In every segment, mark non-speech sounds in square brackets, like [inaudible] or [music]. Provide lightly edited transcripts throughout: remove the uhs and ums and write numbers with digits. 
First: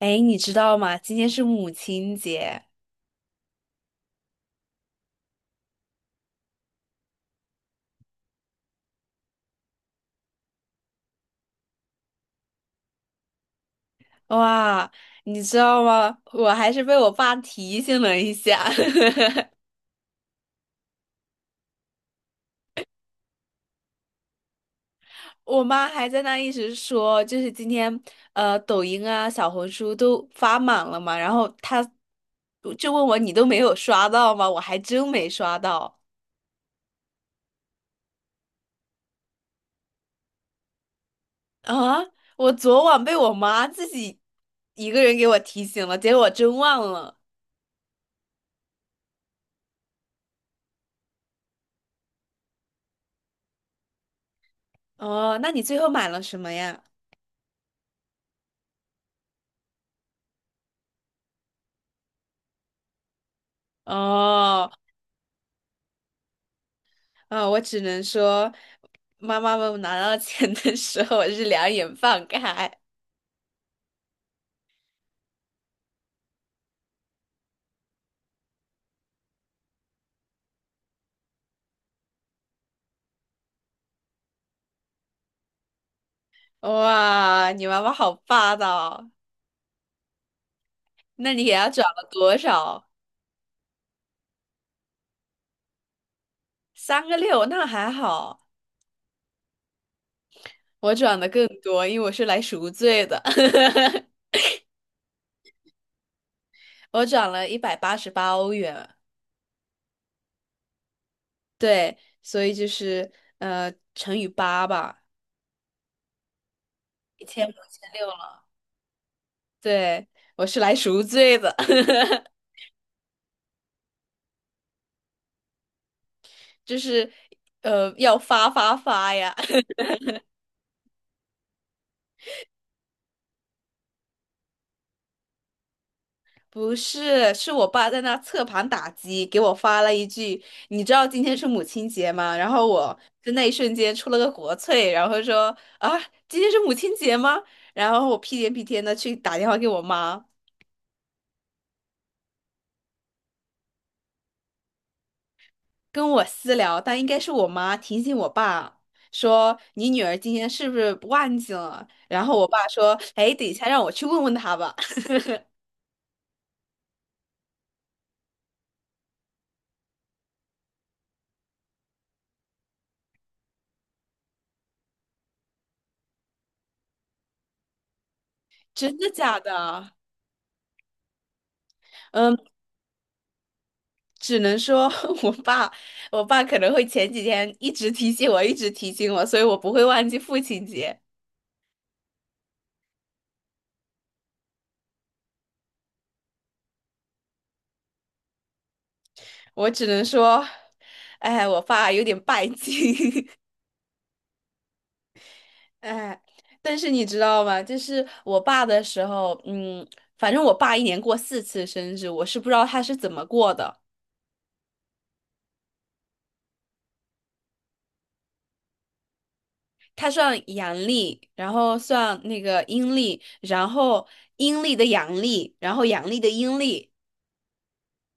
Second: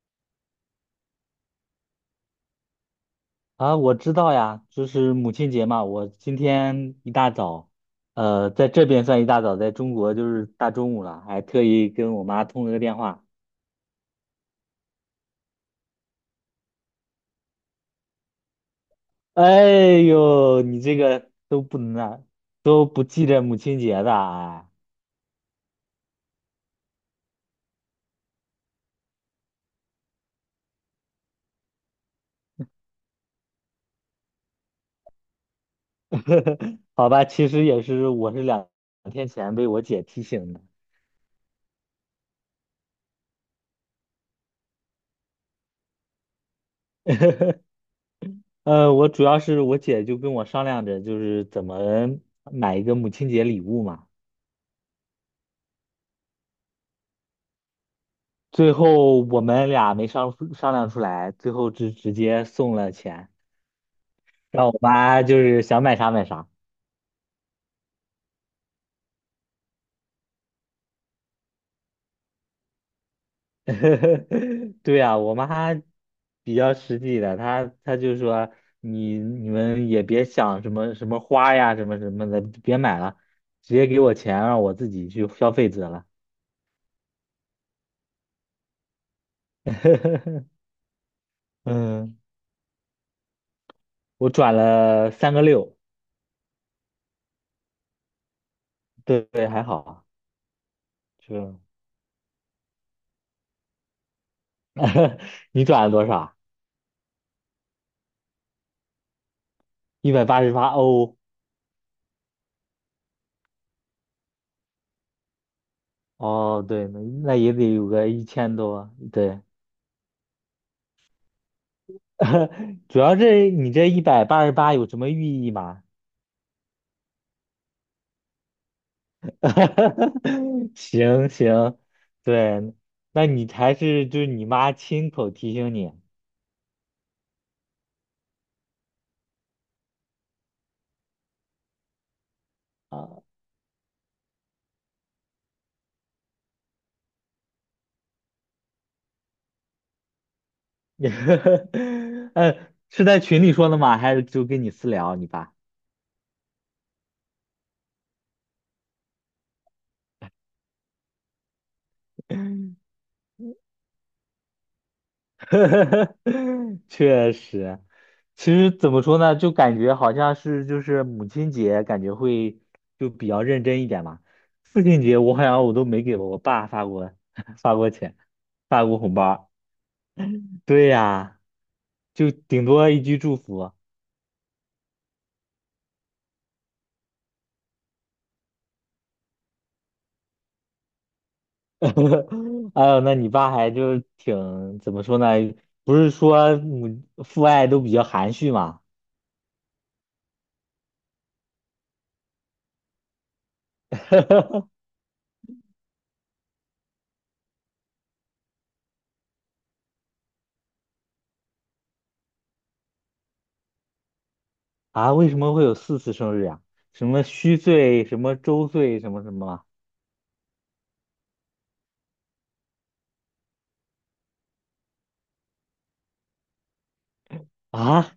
哎，你知道吗？今天是母亲节。啊，我知道呀，就是母亲节嘛。我今天一大早，在这边算一大早，在中国就是大中午了，还特意跟我妈通了个电话。哇，你知道吗？我还是被我爸提醒了一下。哎呦，你这个都不能啊，都不记着母亲节的啊？[laughs] 我妈还在那一直说，就是今天抖音啊、小红书都发满了嘛，然后她就问我你都没有刷到吗？我还真没刷到 [laughs] 好吧，其实也是，我是两天前被我姐提醒的。啊。我昨晚被我妈自己一个人给我提醒了，结果我真忘了。[laughs] 我主要是我姐就跟我商量着，就是怎么买一个母亲节礼物嘛。哦，那你最后买了什么呀？最后我们俩没商量出来，最后直接送了钱，让哦。我妈就是想买啥买啥。啊，我只能说，妈妈们拿到钱的时候，我是两眼放开。[laughs] 对啊，我妈比较实际的，她就说你们也别想什么什么花呀什么什么的，别买了，直接给我钱让我自己去消费得了。哇，你妈妈好霸道！[laughs] 那你给她转了嗯，多少？我转了三个六，三个六，那还好。对对，还好啊，我转的更就 多，因为我是来赎罪的。[laughs] [laughs] 你转了多少？我转了188欧元。一百八十八哦。对，所以就是乘以八吧，哦，对，那一那千五也得有千六个一了。千多，对，对，我是来赎罪的。[laughs] 主要是你这188有什么寓意吗？[laughs] 就是要发发发呀。[laughs] 行行，对，那你还是就是你妈亲口提醒你不是，是我爸在那侧盘打击，给我发了一句：“你知道今天是母亲节吗？”然后我啊，在那一瞬间出了个国粹，然后说：“啊，今天是母亲节吗？”然后我屁颠屁颠的去打电话给我妈。[laughs] 呃，是在群里说的吗？还是就跟你私聊你爸？跟我私聊，但应该是我妈提醒我爸说：“你女儿今天是不是忘记了？”然后我爸 [laughs] 说：“哎，等一下让我去问问她吧。[laughs]” [laughs] 确实，其实怎么说呢，就感觉好像是就是母亲节，感觉会就比较认真一点嘛。父亲节我好像我都没给我爸发过 [laughs] 发过钱，发真过的红假包的？对呀，就嗯。顶多一句祝福。只能说， [laughs] 我爸，我爸可能会前几天一直提醒我，一直提醒我，所以我不会忘记父亲节。[laughs] 哎呦，那你爸还就是挺怎么说呢？不是说母父爱都比较含蓄嘛？我只能说，哎，我爸有点拜金。[laughs] [laughs] 哎，但是你知道吗？就是我爸的时候，反正我爸一年过4次生日，我是不知道他是怎么过的。啊，为什么会有4次生日呀？什么虚岁，什么周岁，什么什么？他算阳历，然后算那个阴历，然后阴历的阳历，然后阳历的阴历，啊，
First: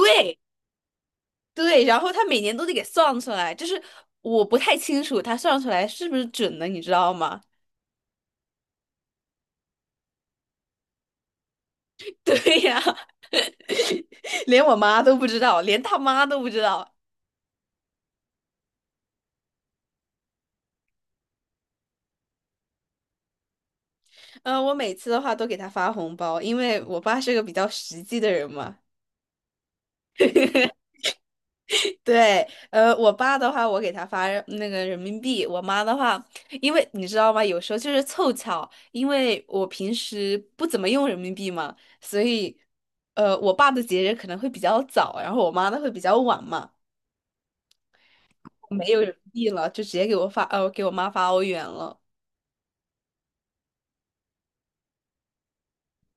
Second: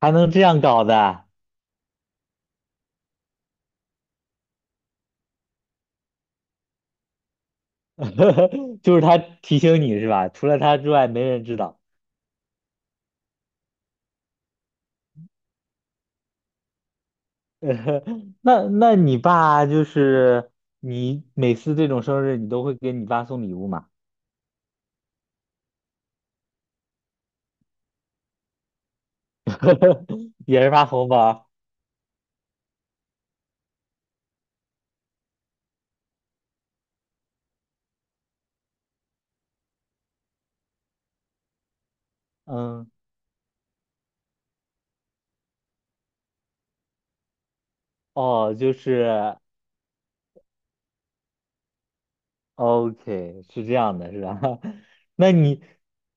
还能这样搞的？对，然后他每年都得给算出来，就是我不太清楚他算出来是不是准的，你知道吗？[laughs] 就是他提醒你是吧？除了他之外，没人知道。[laughs] 对呀。[laughs] 连我妈都不知道，连他妈都不知道。[laughs] 那那你爸就是你每次这种生日，你都会给你爸送礼物吗？嗯、我每次的话都给他发红包，因为我爸是个比较实际的人嘛。[laughs] 也是发红包？对，我爸的话，我给他发那个人民币；我妈的话，因为你知道吗？有时候就是凑巧，因为我平时不怎么用人民币嘛，所以，嗯，呃，我爸的节日可能会比较早，然后我妈的会比较晚嘛。哦，就没有人民是 币了，就直接给我妈发欧元了。OK，是这样的，是吧？[laughs] 那你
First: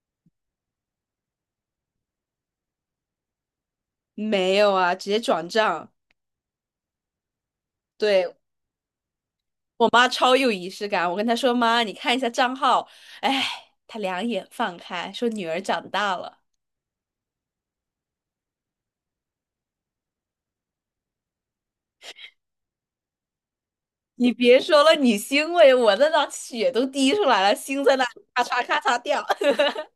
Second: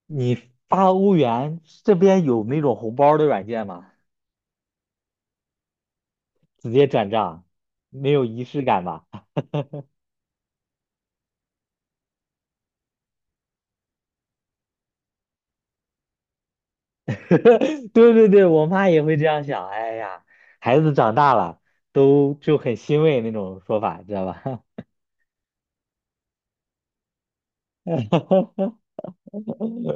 你发欧元这边有那种红包的软件吗？没有啊，直接转账。直接转账，没有对，仪式感吧？我妈超有仪式感，我跟她说：“妈，你看一下账号。”哎，她两眼放开，说：“女儿长大了。” [laughs] 对对对，我妈也会这样想。哎呀，孩子长大了，都就很欣慰那种说法，知道你吧？别说了，你欣慰，我那张血都滴出来了，心在那里咔嚓 [laughs] 咔嚓掉。[laughs]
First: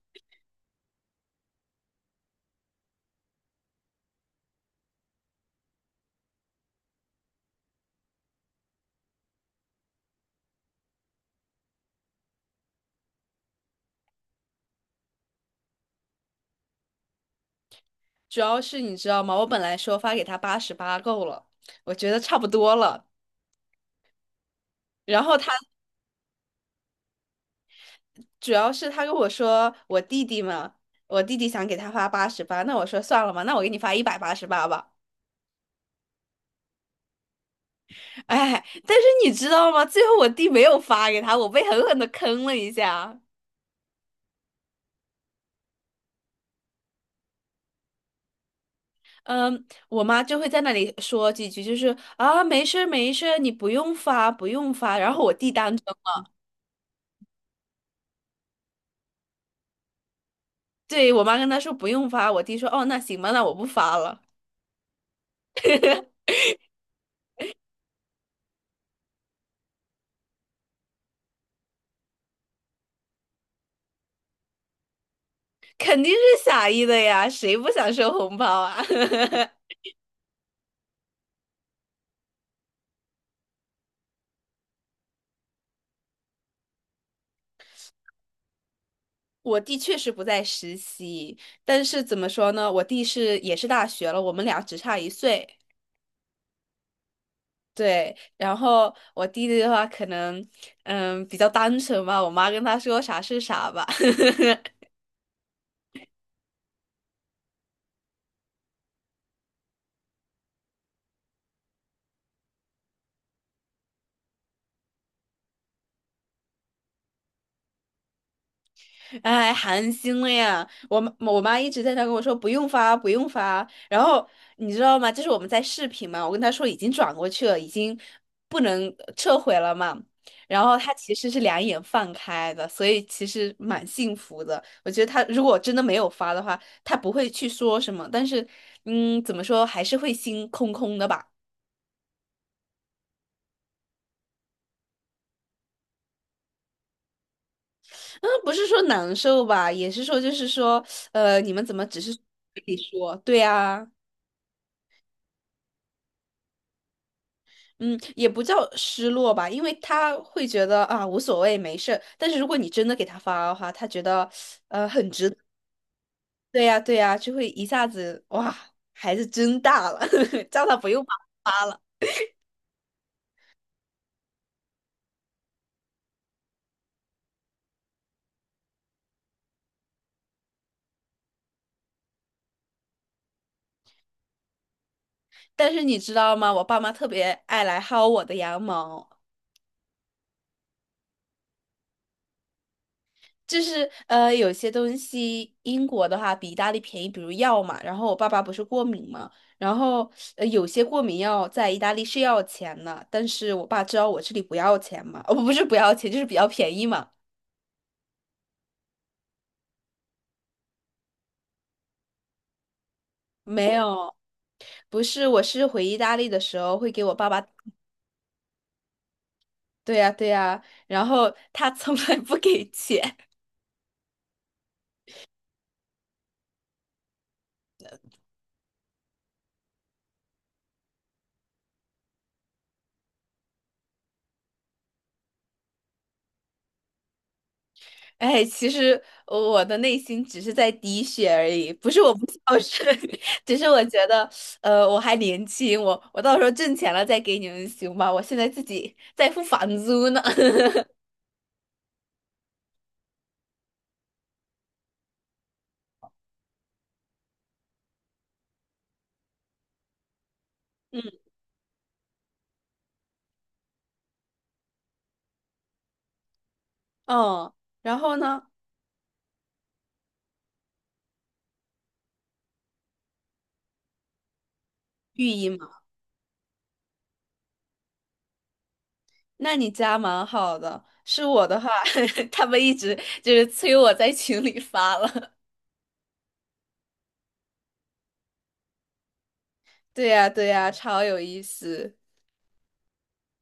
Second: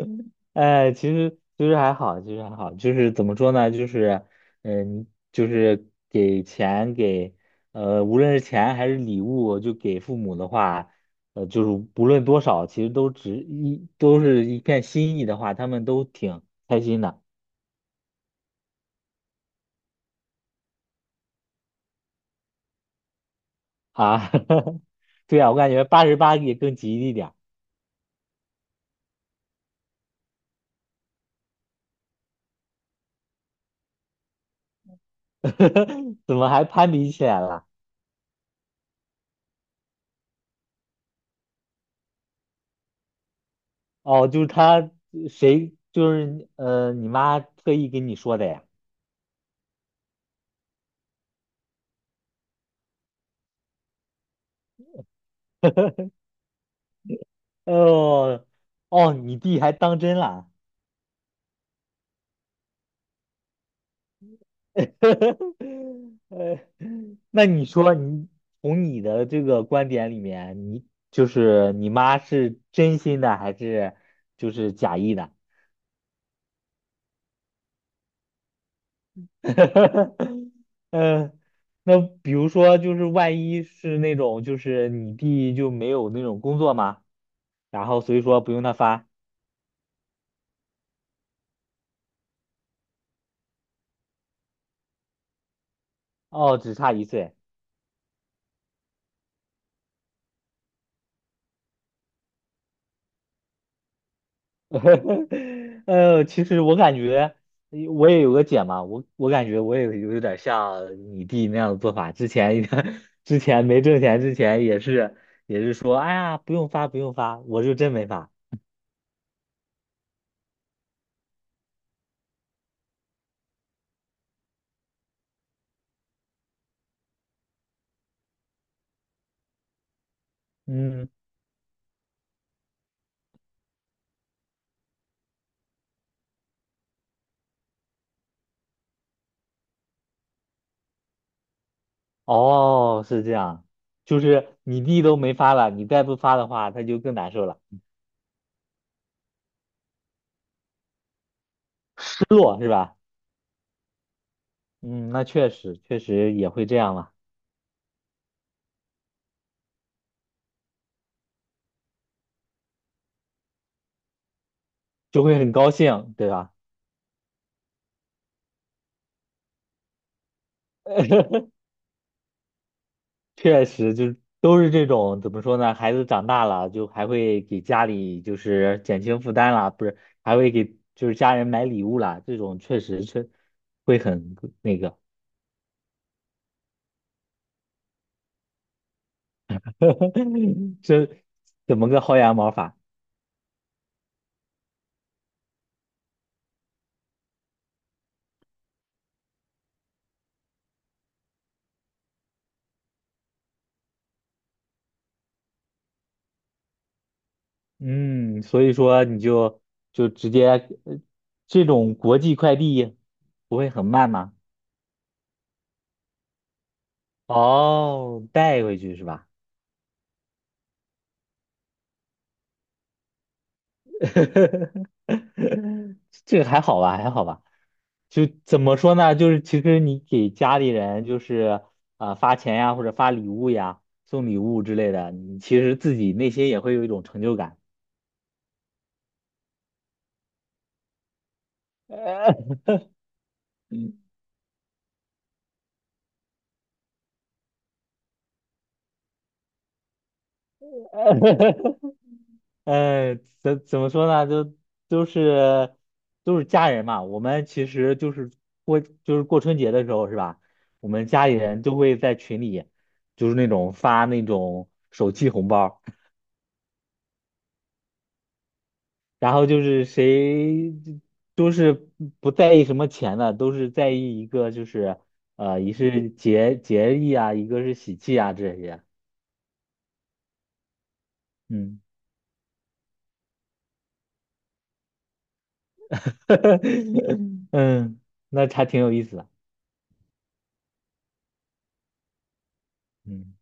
哎，其实还好，其实还好，就是怎么说呢？就是嗯，就是给钱给呃，无论是钱还是礼物，就给父母的话，呃，就是不论多少，其实都是一片心意的话，他们都挺开心的主要是你知道吗？我本来说发给她八十八够了，我觉得差不多了。啊。[laughs] 然后对啊，我感觉八十八也更吉利点儿。主要是他跟我说我弟弟嘛，我弟弟想给他发八十八，那我说算了吧，那我给你发一百八十八吧。[laughs] 怎么还攀比起来了？哎，但是你知道吗？最后我弟没有发给他，我被狠狠的坑了一下。哦，就是他谁你妈特意跟你说的呀？嗯，我妈就会在那里说几句，就是啊，没事儿没事儿你不用发不用发。然后我弟当真了。[laughs] 哦哦，你弟还当真了？对，我妈跟他说不用发，我弟说哦那行吧，那我不发了。[laughs] 呃那你说你从你的这个观点里面，你就是你妈是真心的还是就是假意的？肯定是傻意的呀，谁不想收红包啊？[laughs] [laughs] 嗯，那比如说就是万一是那种就是你弟就没有那种工作吗？然后所以说不用他发，我弟确实不在实习，但是怎么说呢？我弟是也是大学了，我们俩只差1岁。哦，只差1岁。对，然后我弟弟的话可能，嗯，比较单纯吧。我妈跟他说啥是啥吧。[laughs] [laughs] 呃，其实我感觉我也有个姐嘛，我我感觉我也有点像你弟那样的做法。之前 [laughs] 之前没挣钱之前也是也是说，哎呀，不用发不用发，我就真没发。哎，寒心了呀！我妈一直在那跟我说不用发，不用发。然后你知道吗？就是我们在视频嘛，我跟她说已经转过去了，已经不能撤回了嘛。然后她嗯，其实是两眼放开的，所以其实蛮幸福的。我觉得她如果真的没有发的话，她不会去说什么，但是怎么说还是会心空空的吧。哦，是这样，就是你弟都没发了，你再不发的话，他就更难受了，嗯，不是说难受吧，也是说就是说，你们怎么只是嘴失落是里吧？说？对啊。嗯，那确实确实也会这样嘛，嗯，也不叫失落吧，因为他会觉得啊无所谓，没事。但是如果你真的给他发的话，他觉得就会很高兴，对吧？对呀对呀，就会一下子哇，孩子真大了，[laughs] 叫他不用 [laughs] 发发了。确实，就是都是这种怎么说呢？孩子长大了，就还会给家里就是减轻负担啦，不是，还会给就是家人买礼物啦。这种确实会很那个，但是你知道吗？我爸妈特别爱来薅我的羊毛，[laughs] 这怎么个薅羊毛法？就是有些东西英国的话比意大利便宜，比如药嘛。然后我爸爸不是过敏嘛，然后有些过敏药在意大利是要钱的，但是我爸知道我这里不要钱嘛。[laughs] 哦不是不要钱，就是比较便宜嘛。嗯，所以说你就直接呃这种国际快递不会没很慢有，吗？不是，我是回意大利的时候会给我爸爸。哦，带回去是吧？对呀对呀，然后他从来不给钱。[laughs] [laughs] 这个还好吧，还好吧。就怎么说呢？就是其实你给家里人就是啊、发钱呀，或者发礼物呀、送礼物之类的，你其实自己内心也会有一种成就感。哎，其实我的内心只是在滴血而已，不是我不孝呃 顺。[laughs] 只是我觉得，我还年轻，我到时候挣钱了再给你们行吧？我现在自己在付房租呢。[laughs] [laughs]，怎么说呢？就都是都是家人嘛。我们其实就是过春节的时候是吧？我们嗯。家里人都会在群里就是那种发那种手气红包。哦，然后呢？然后就是谁都是不在意什么钱的，都是在意一个就是寓意呃，嘛。一是节义啊，一个是喜气啊这些。那你家蛮好的。是我的话，嗯 [laughs] 他们一直就是催我在群里发了。[laughs] 嗯，那还挺有意思的。对呀对呀，超有意思。嗯。